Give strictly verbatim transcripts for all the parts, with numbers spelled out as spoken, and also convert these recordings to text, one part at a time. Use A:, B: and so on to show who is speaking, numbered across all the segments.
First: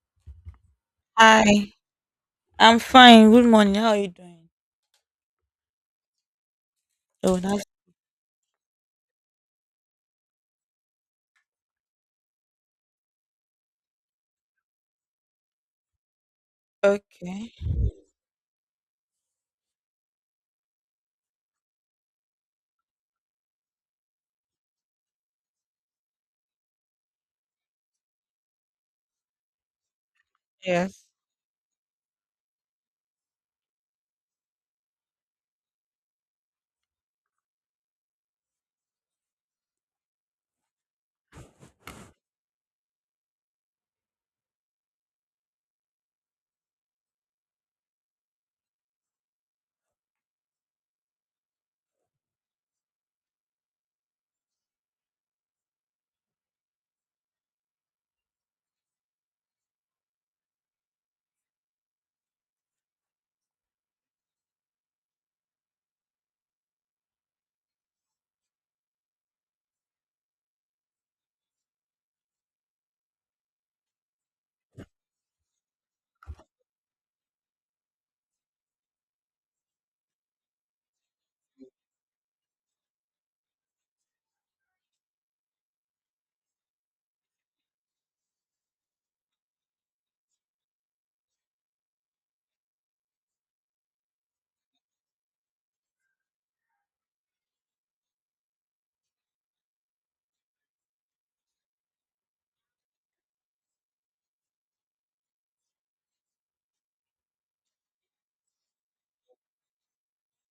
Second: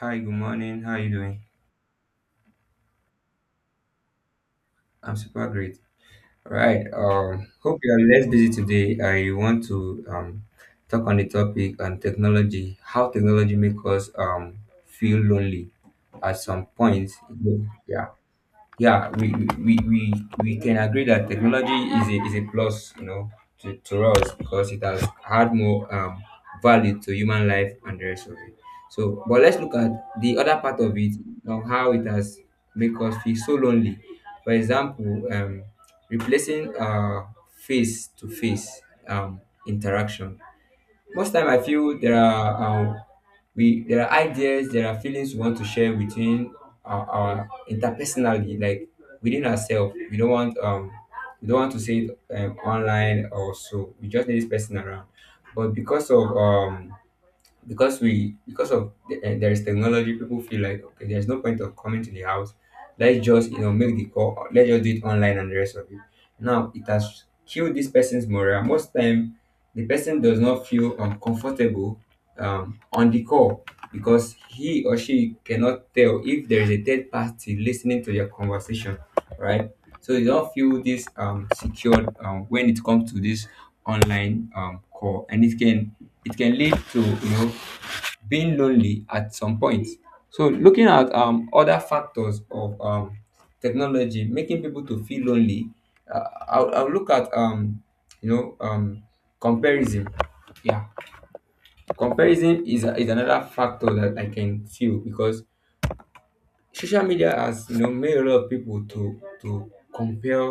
A: Hi, good morning. How are you doing?
B: Hi, I'm fine. Good morning. How are you doing?
A: I'm super great. All right.
B: Oh,
A: Um,
B: that's
A: hope you are less busy today. I want to um talk on the topic on technology, how technology makes us um feel lonely at some point.
B: okay.
A: Yeah. yeah we we, we we can agree that technology is a, is a plus, you know, to, to us, because it has had more um, value to human life and the rest of it. So but let's look at the other part of
B: Yes.
A: it, on how it has make us feel so lonely. For example, um, replacing uh, face to face um, interaction. Most time I feel there are um, we there are ideas, there are feelings we want to share within our, our interpersonally, like within ourselves. We don't want um we don't want to say it um, online or so, we just need this person around. But because of um because we because of the, eh, there is technology, people feel like, okay, there's no point of coming to the house, let's just, you know, make the call, or let's just do it online and the rest of it. Now it has killed this person's morale. Most time the person does not feel uncomfortable, um, on the call, because he or she cannot tell if there is a third party listening to your conversation, right? So you don't feel this um secured um when it comes to this online um call, and it can, it can lead to, you know, being lonely at some point. So looking at um other factors of um technology making people to feel lonely, uh, I'll, I'll look at um you know um comparison. Yeah. Comparison is, a- is another factor that I can feel, because social media has, you know, made a lot of people to to compare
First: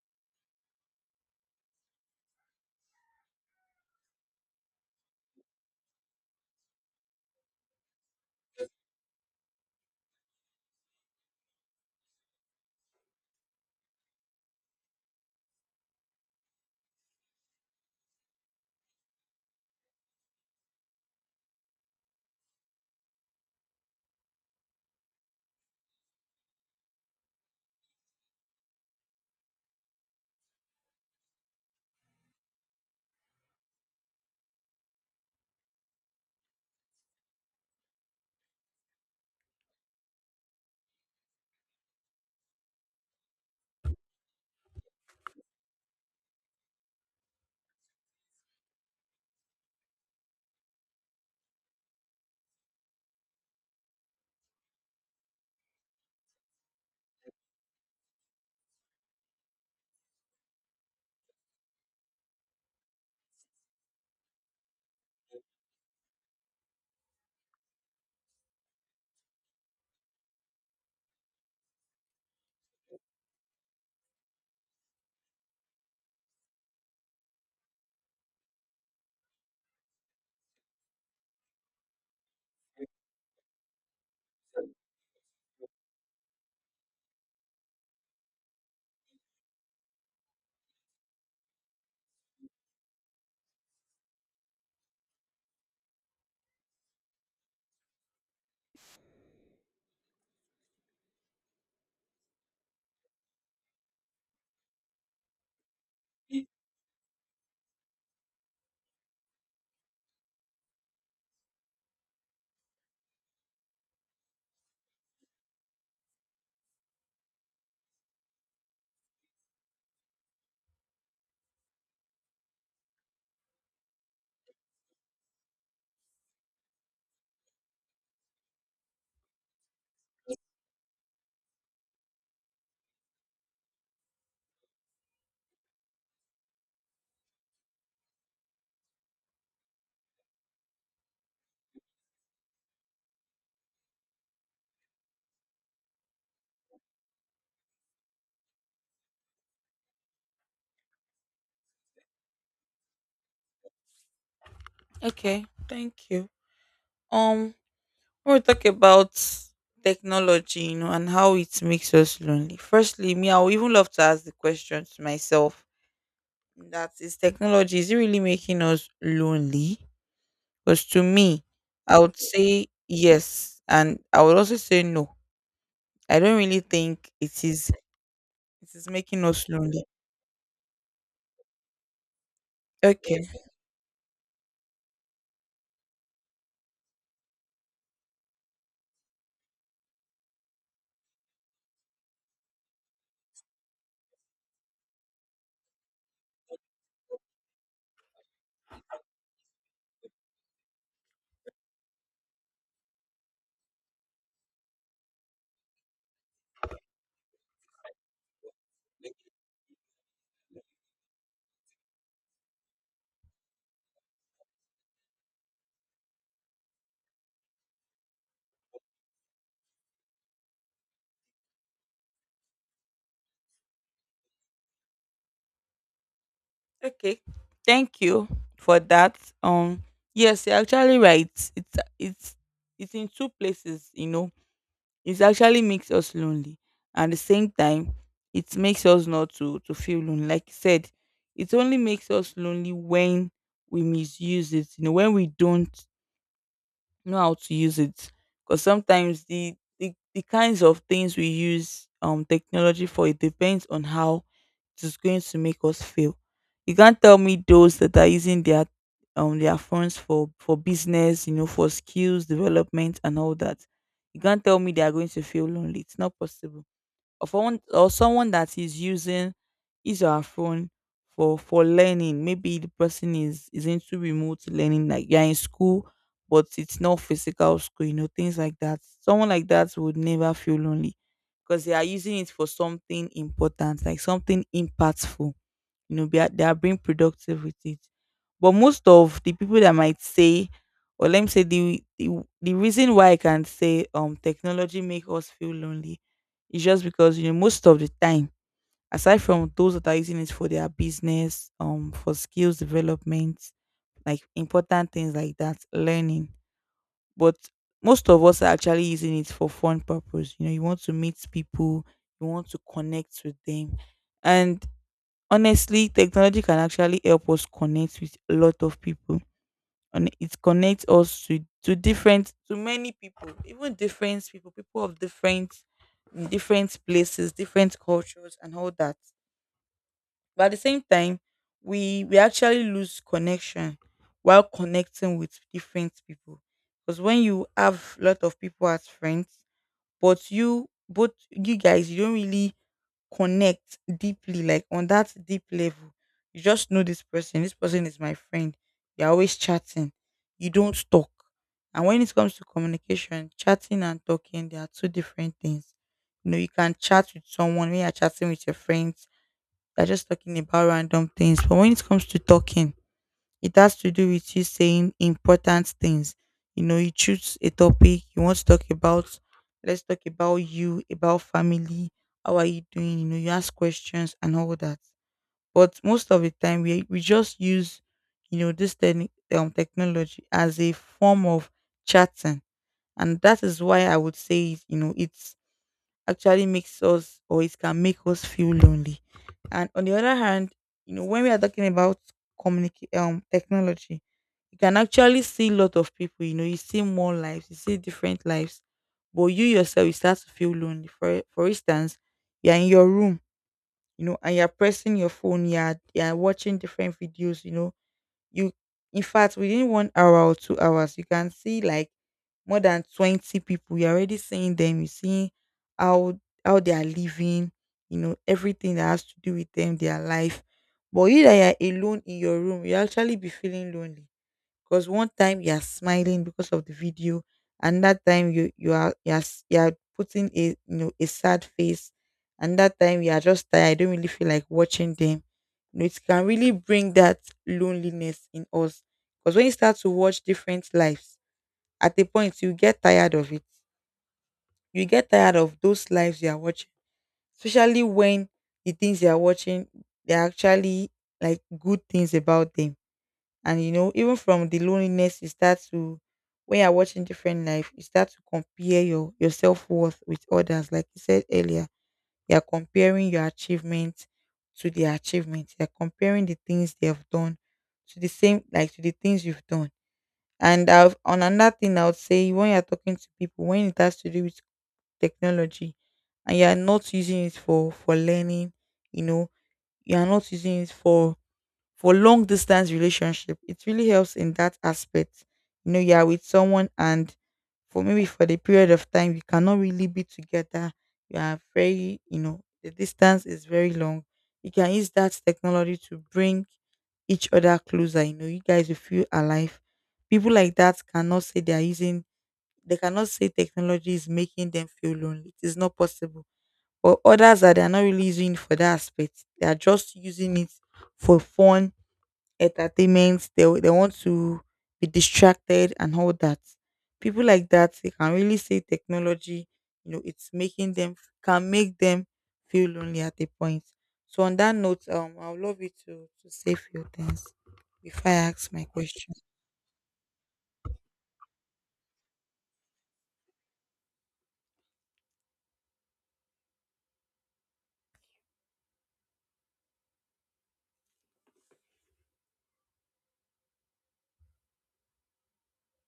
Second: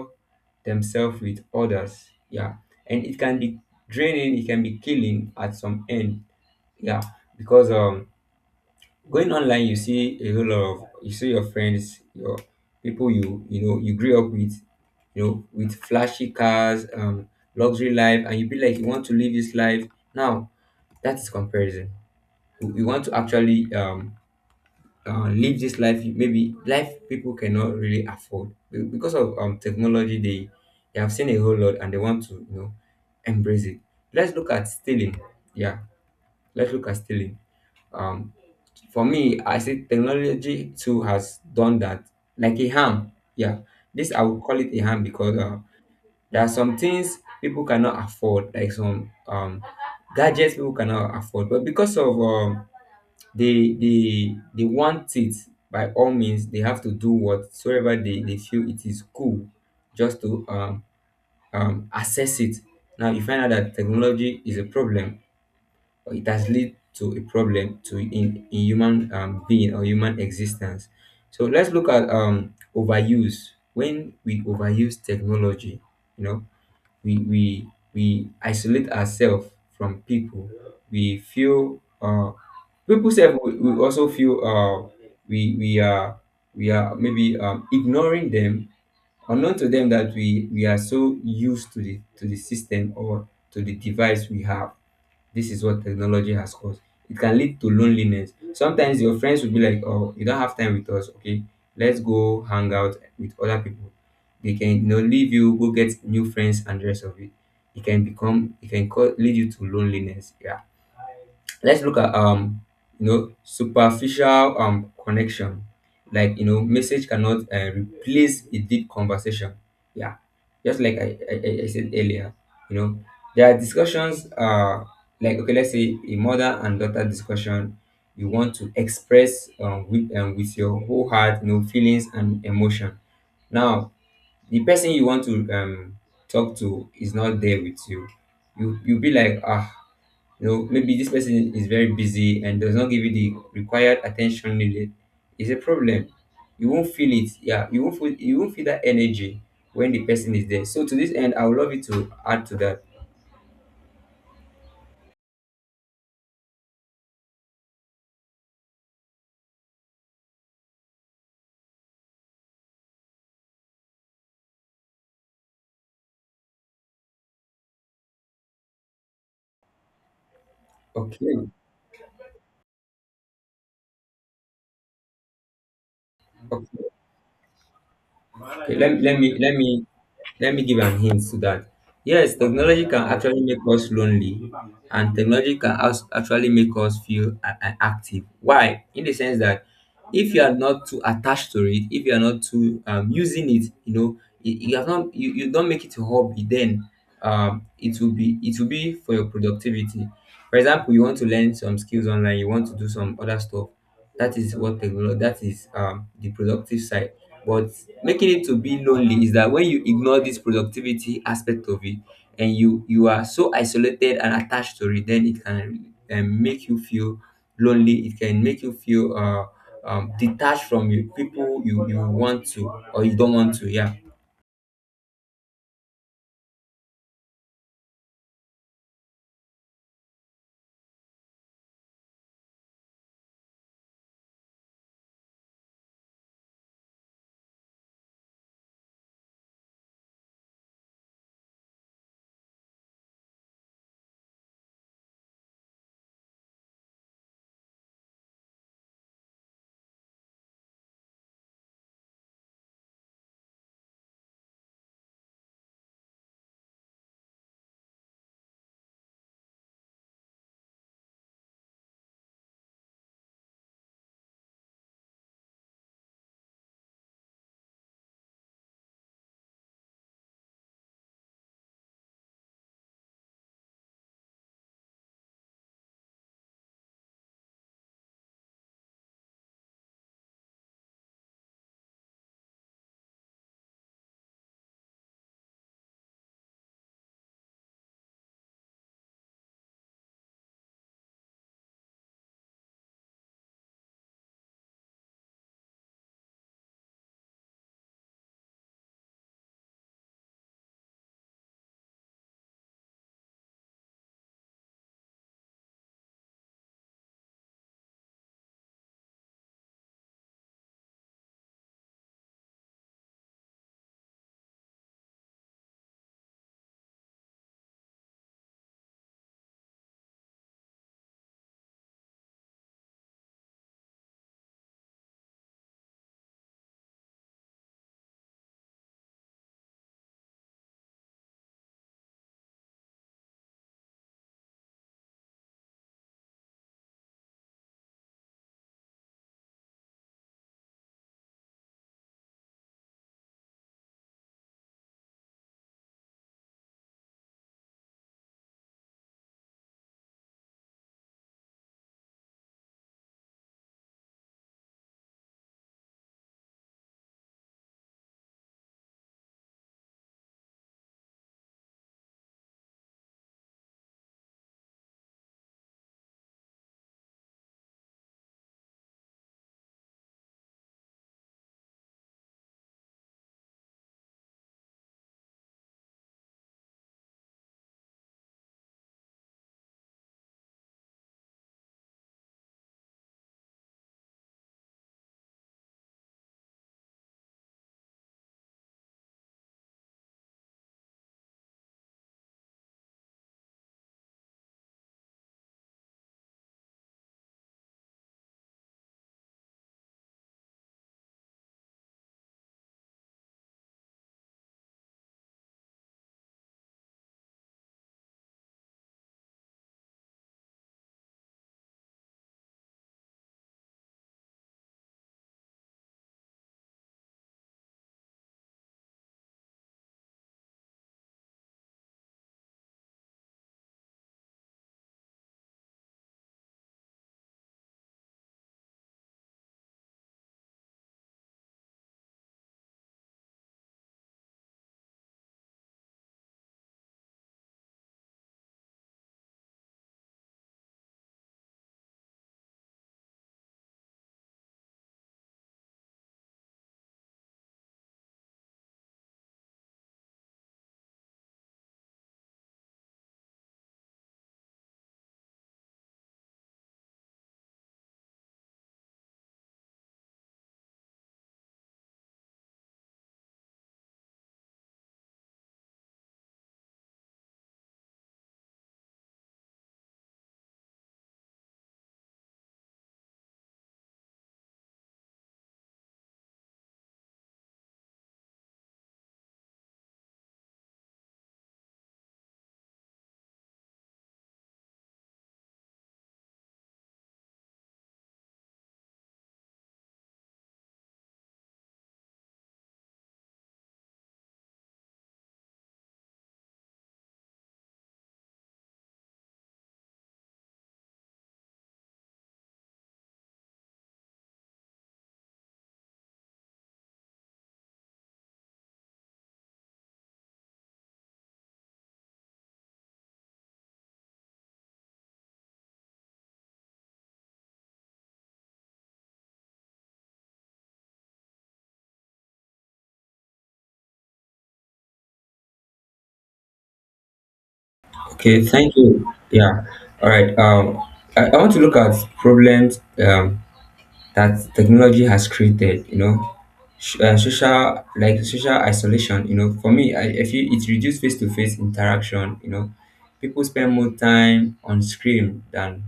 A: themselves with others. Yeah. And it can be draining, it can be killing at some end. Yeah. Because um going online, you see a whole lot of, you see your friends, your people you, you know, you grew up with, you know, with flashy cars, um luxury life, and you be like, you want to live this life now. That's comparison. We we want to actually um uh, live this life, maybe life people cannot really afford. Be- because of um technology, they they have seen a whole lot and they want to, you know, embrace it. Let's look at stealing. Yeah. Let's look at stealing. um for me, I say technology too has done that, like a harm. Yeah. This I would call it a harm, because uh, there are some things people cannot afford, like some um gadgets people cannot afford. But because of um they they they want it by all means. They have to do whatsoever they, they feel it is cool, just to um, um assess it. Now you find out that technology is a problem, or it has led to a problem to in, in human um, being or human existence. So let's look at um overuse. When we overuse technology, you know, we we we isolate ourselves from people. We feel uh people self will, will also feel uh we we are, we are maybe um ignoring them, unknown to them that we we are so used to the to the system or to the device we have. This is what technology has caused. It can lead to loneliness. Sometimes your friends will be like, oh, you don't have time with us, okay, let's go hang out with other people. They can, you know, leave you, go get new friends and the rest of it. It can become, it can co- lead you to loneliness. Yeah. Let's look at um you know superficial um connection. Like, you know, message cannot uh, replace a deep conversation. Yeah. Just like I, I i I said earlier, you know, there are discussions uh like, okay, let's say a mother and daughter discussion. You want to express um, with um, with your whole heart, you know, feelings and emotion. Now the person you want to um talk to is not there with you. You you be like, ah, you know, maybe this person is very busy and does not give you the required attention needed. It's a problem. You won't feel it. Yeah, you won't feel you won't feel that energy when the person is there. So to this end, I would love you to add to that.
B: Okay. Thank you. Um, we'll talk about technology, you know, and how it makes us lonely. Firstly, me, I would even love to ask the question to myself, that is technology, is it really making us lonely? Because to me,
A: Okay.
B: I would say yes. And I would also say no. I don't really
A: okay,
B: think it is it
A: okay.
B: is
A: Let, let
B: making
A: me
B: us
A: let
B: lonely.
A: me Let me give an hint to that. Yes, technology can
B: Okay.
A: actually make us lonely, and technology can als- actually make us feel a- a- active. Why? In the sense that, if you are not too attached to it, if you are not too um, using it, you know, you, you have not you, you don't make it a hobby, then um, it will be it will be for your productivity. For example, you want to learn some skills online, you want to do some other stuff. That is what technology. That is um, the productive side. But making it to be lonely is that when you ignore this productivity aspect of it, and you you are so isolated and attached to it, then it can um, make you feel lonely. It can make you feel uh, um, detached from you people you, you want to, or you don't want to. Yeah.
B: Okay. Thank you for that. Um yes, you're actually right. It's it's it's in two places, you know. It actually makes us lonely. At the same time, it makes us not to to feel lonely. Like you said, it only makes us lonely when we misuse it, you know, when we don't know how to use it, because sometimes the, the the kinds of things we use um technology for, it depends on how it's going to make us feel. You can't tell me those that are using their um their phones for for business, you know, for skills development and all that. You can't tell me they are going to feel lonely. It's not possible. Or for one, or someone that is using his or her phone for for learning. Maybe the person is is into remote learning, like you're in school, but it's not physical school, you know, things like that. Someone like that would never feel lonely because they are using it for something important, like something impactful, you know, be a- they are being productive with it. But most of the people that might say, or let me say the the, the reason why I can say um technology make us feel lonely is just because, you know, most of the time, aside from those that are using it for their business, um for skills development, like important things like that, learning. But most of us are actually using it for fun purpose. You know, you want to meet people, you want to connect with them. And honestly, technology can actually help us connect with a lot of people, and it connects us to to different, to many people, even different people, people of different different places, different cultures, and all that. But at the same time, we we actually lose connection while connecting with different people, because when you have a lot of people as friends, but you both you guys you don't really connect deeply, like on that deep level. You just know this person. This person is my friend. You're always chatting. You don't talk. And when it comes to communication, chatting and talking, they are two different things. You know, you can chat with someone when you're chatting with your friends. They're just talking about random things. But when it comes to talking, it has to do with you saying important things. You know, you choose a topic you want to talk about. Let's talk about you, about family. How are you doing? You know, you ask questions and all that. But most of the time, we we just use, you know, this techni- um, technology as a form of chatting, and that is why I would say, you know, it's actually makes us, or it can make us feel lonely. And on the other hand, you know, when we are talking about communicate um technology, you can actually see a lot of people, you know, you see more lives, you see different lives, but you yourself, you start to feel lonely. For, for instance, you're in your room, you know, and you're pressing your phone, you're, you're watching different videos, you know, you, in fact, within one hour or two hours, you can see like more than twenty people. You're already seeing them, you see how, how they are living, you know, everything that has to do with them, their life. But you that you're alone in your room, you actually be feeling lonely, because one time you are smiling because of the video, and that time you you are you are, s- you are putting a, you know, a sad face, and that time you are just tired. I don't really feel like watching them. You know, it can really bring that loneliness in us. Because when you start to watch different lives, at a point you get tired of it. You get tired of those lives you are watching, especially when the things you are watching, they are actually like good things about them. And you know, even from the loneliness, you start to, when you're watching different life, you start to compare your your self worth with others. Like you said earlier, you're comparing your achievement to their achievements. You're comparing the things they have done to the same, like to the things you've done. And I've, on another thing, I would say when you're talking to people, when it has to do with technology, and you're not using it for for learning, you know, you're not using it for for long distance relationship, it really helps in that aspect. You know, you are with someone, and for maybe for the period of time you cannot really be together, you are very, you know, the distance is very long, you can use that technology to bring each other closer. You know, you guys will feel alive. People like that cannot say they are using, they cannot say technology is making them feel lonely. It is not possible. But others that they are not really using it for that aspect, they are just using it for fun, entertainment. They w- they want to be distracted and all that. People like that, they can really say technology, you know, it's making them, can make them feel lonely at a point. So on that note, um, I would love you to to say few things before I
A: Okay,
B: ask my
A: thank you.
B: question.
A: Yeah. All right. Um i, I want to look at problems um that technology has created, you know, sh- uh, social like social isolation. You know, for me, I, I feel it reduced face-to-face interaction. You know, people spend more time on screen than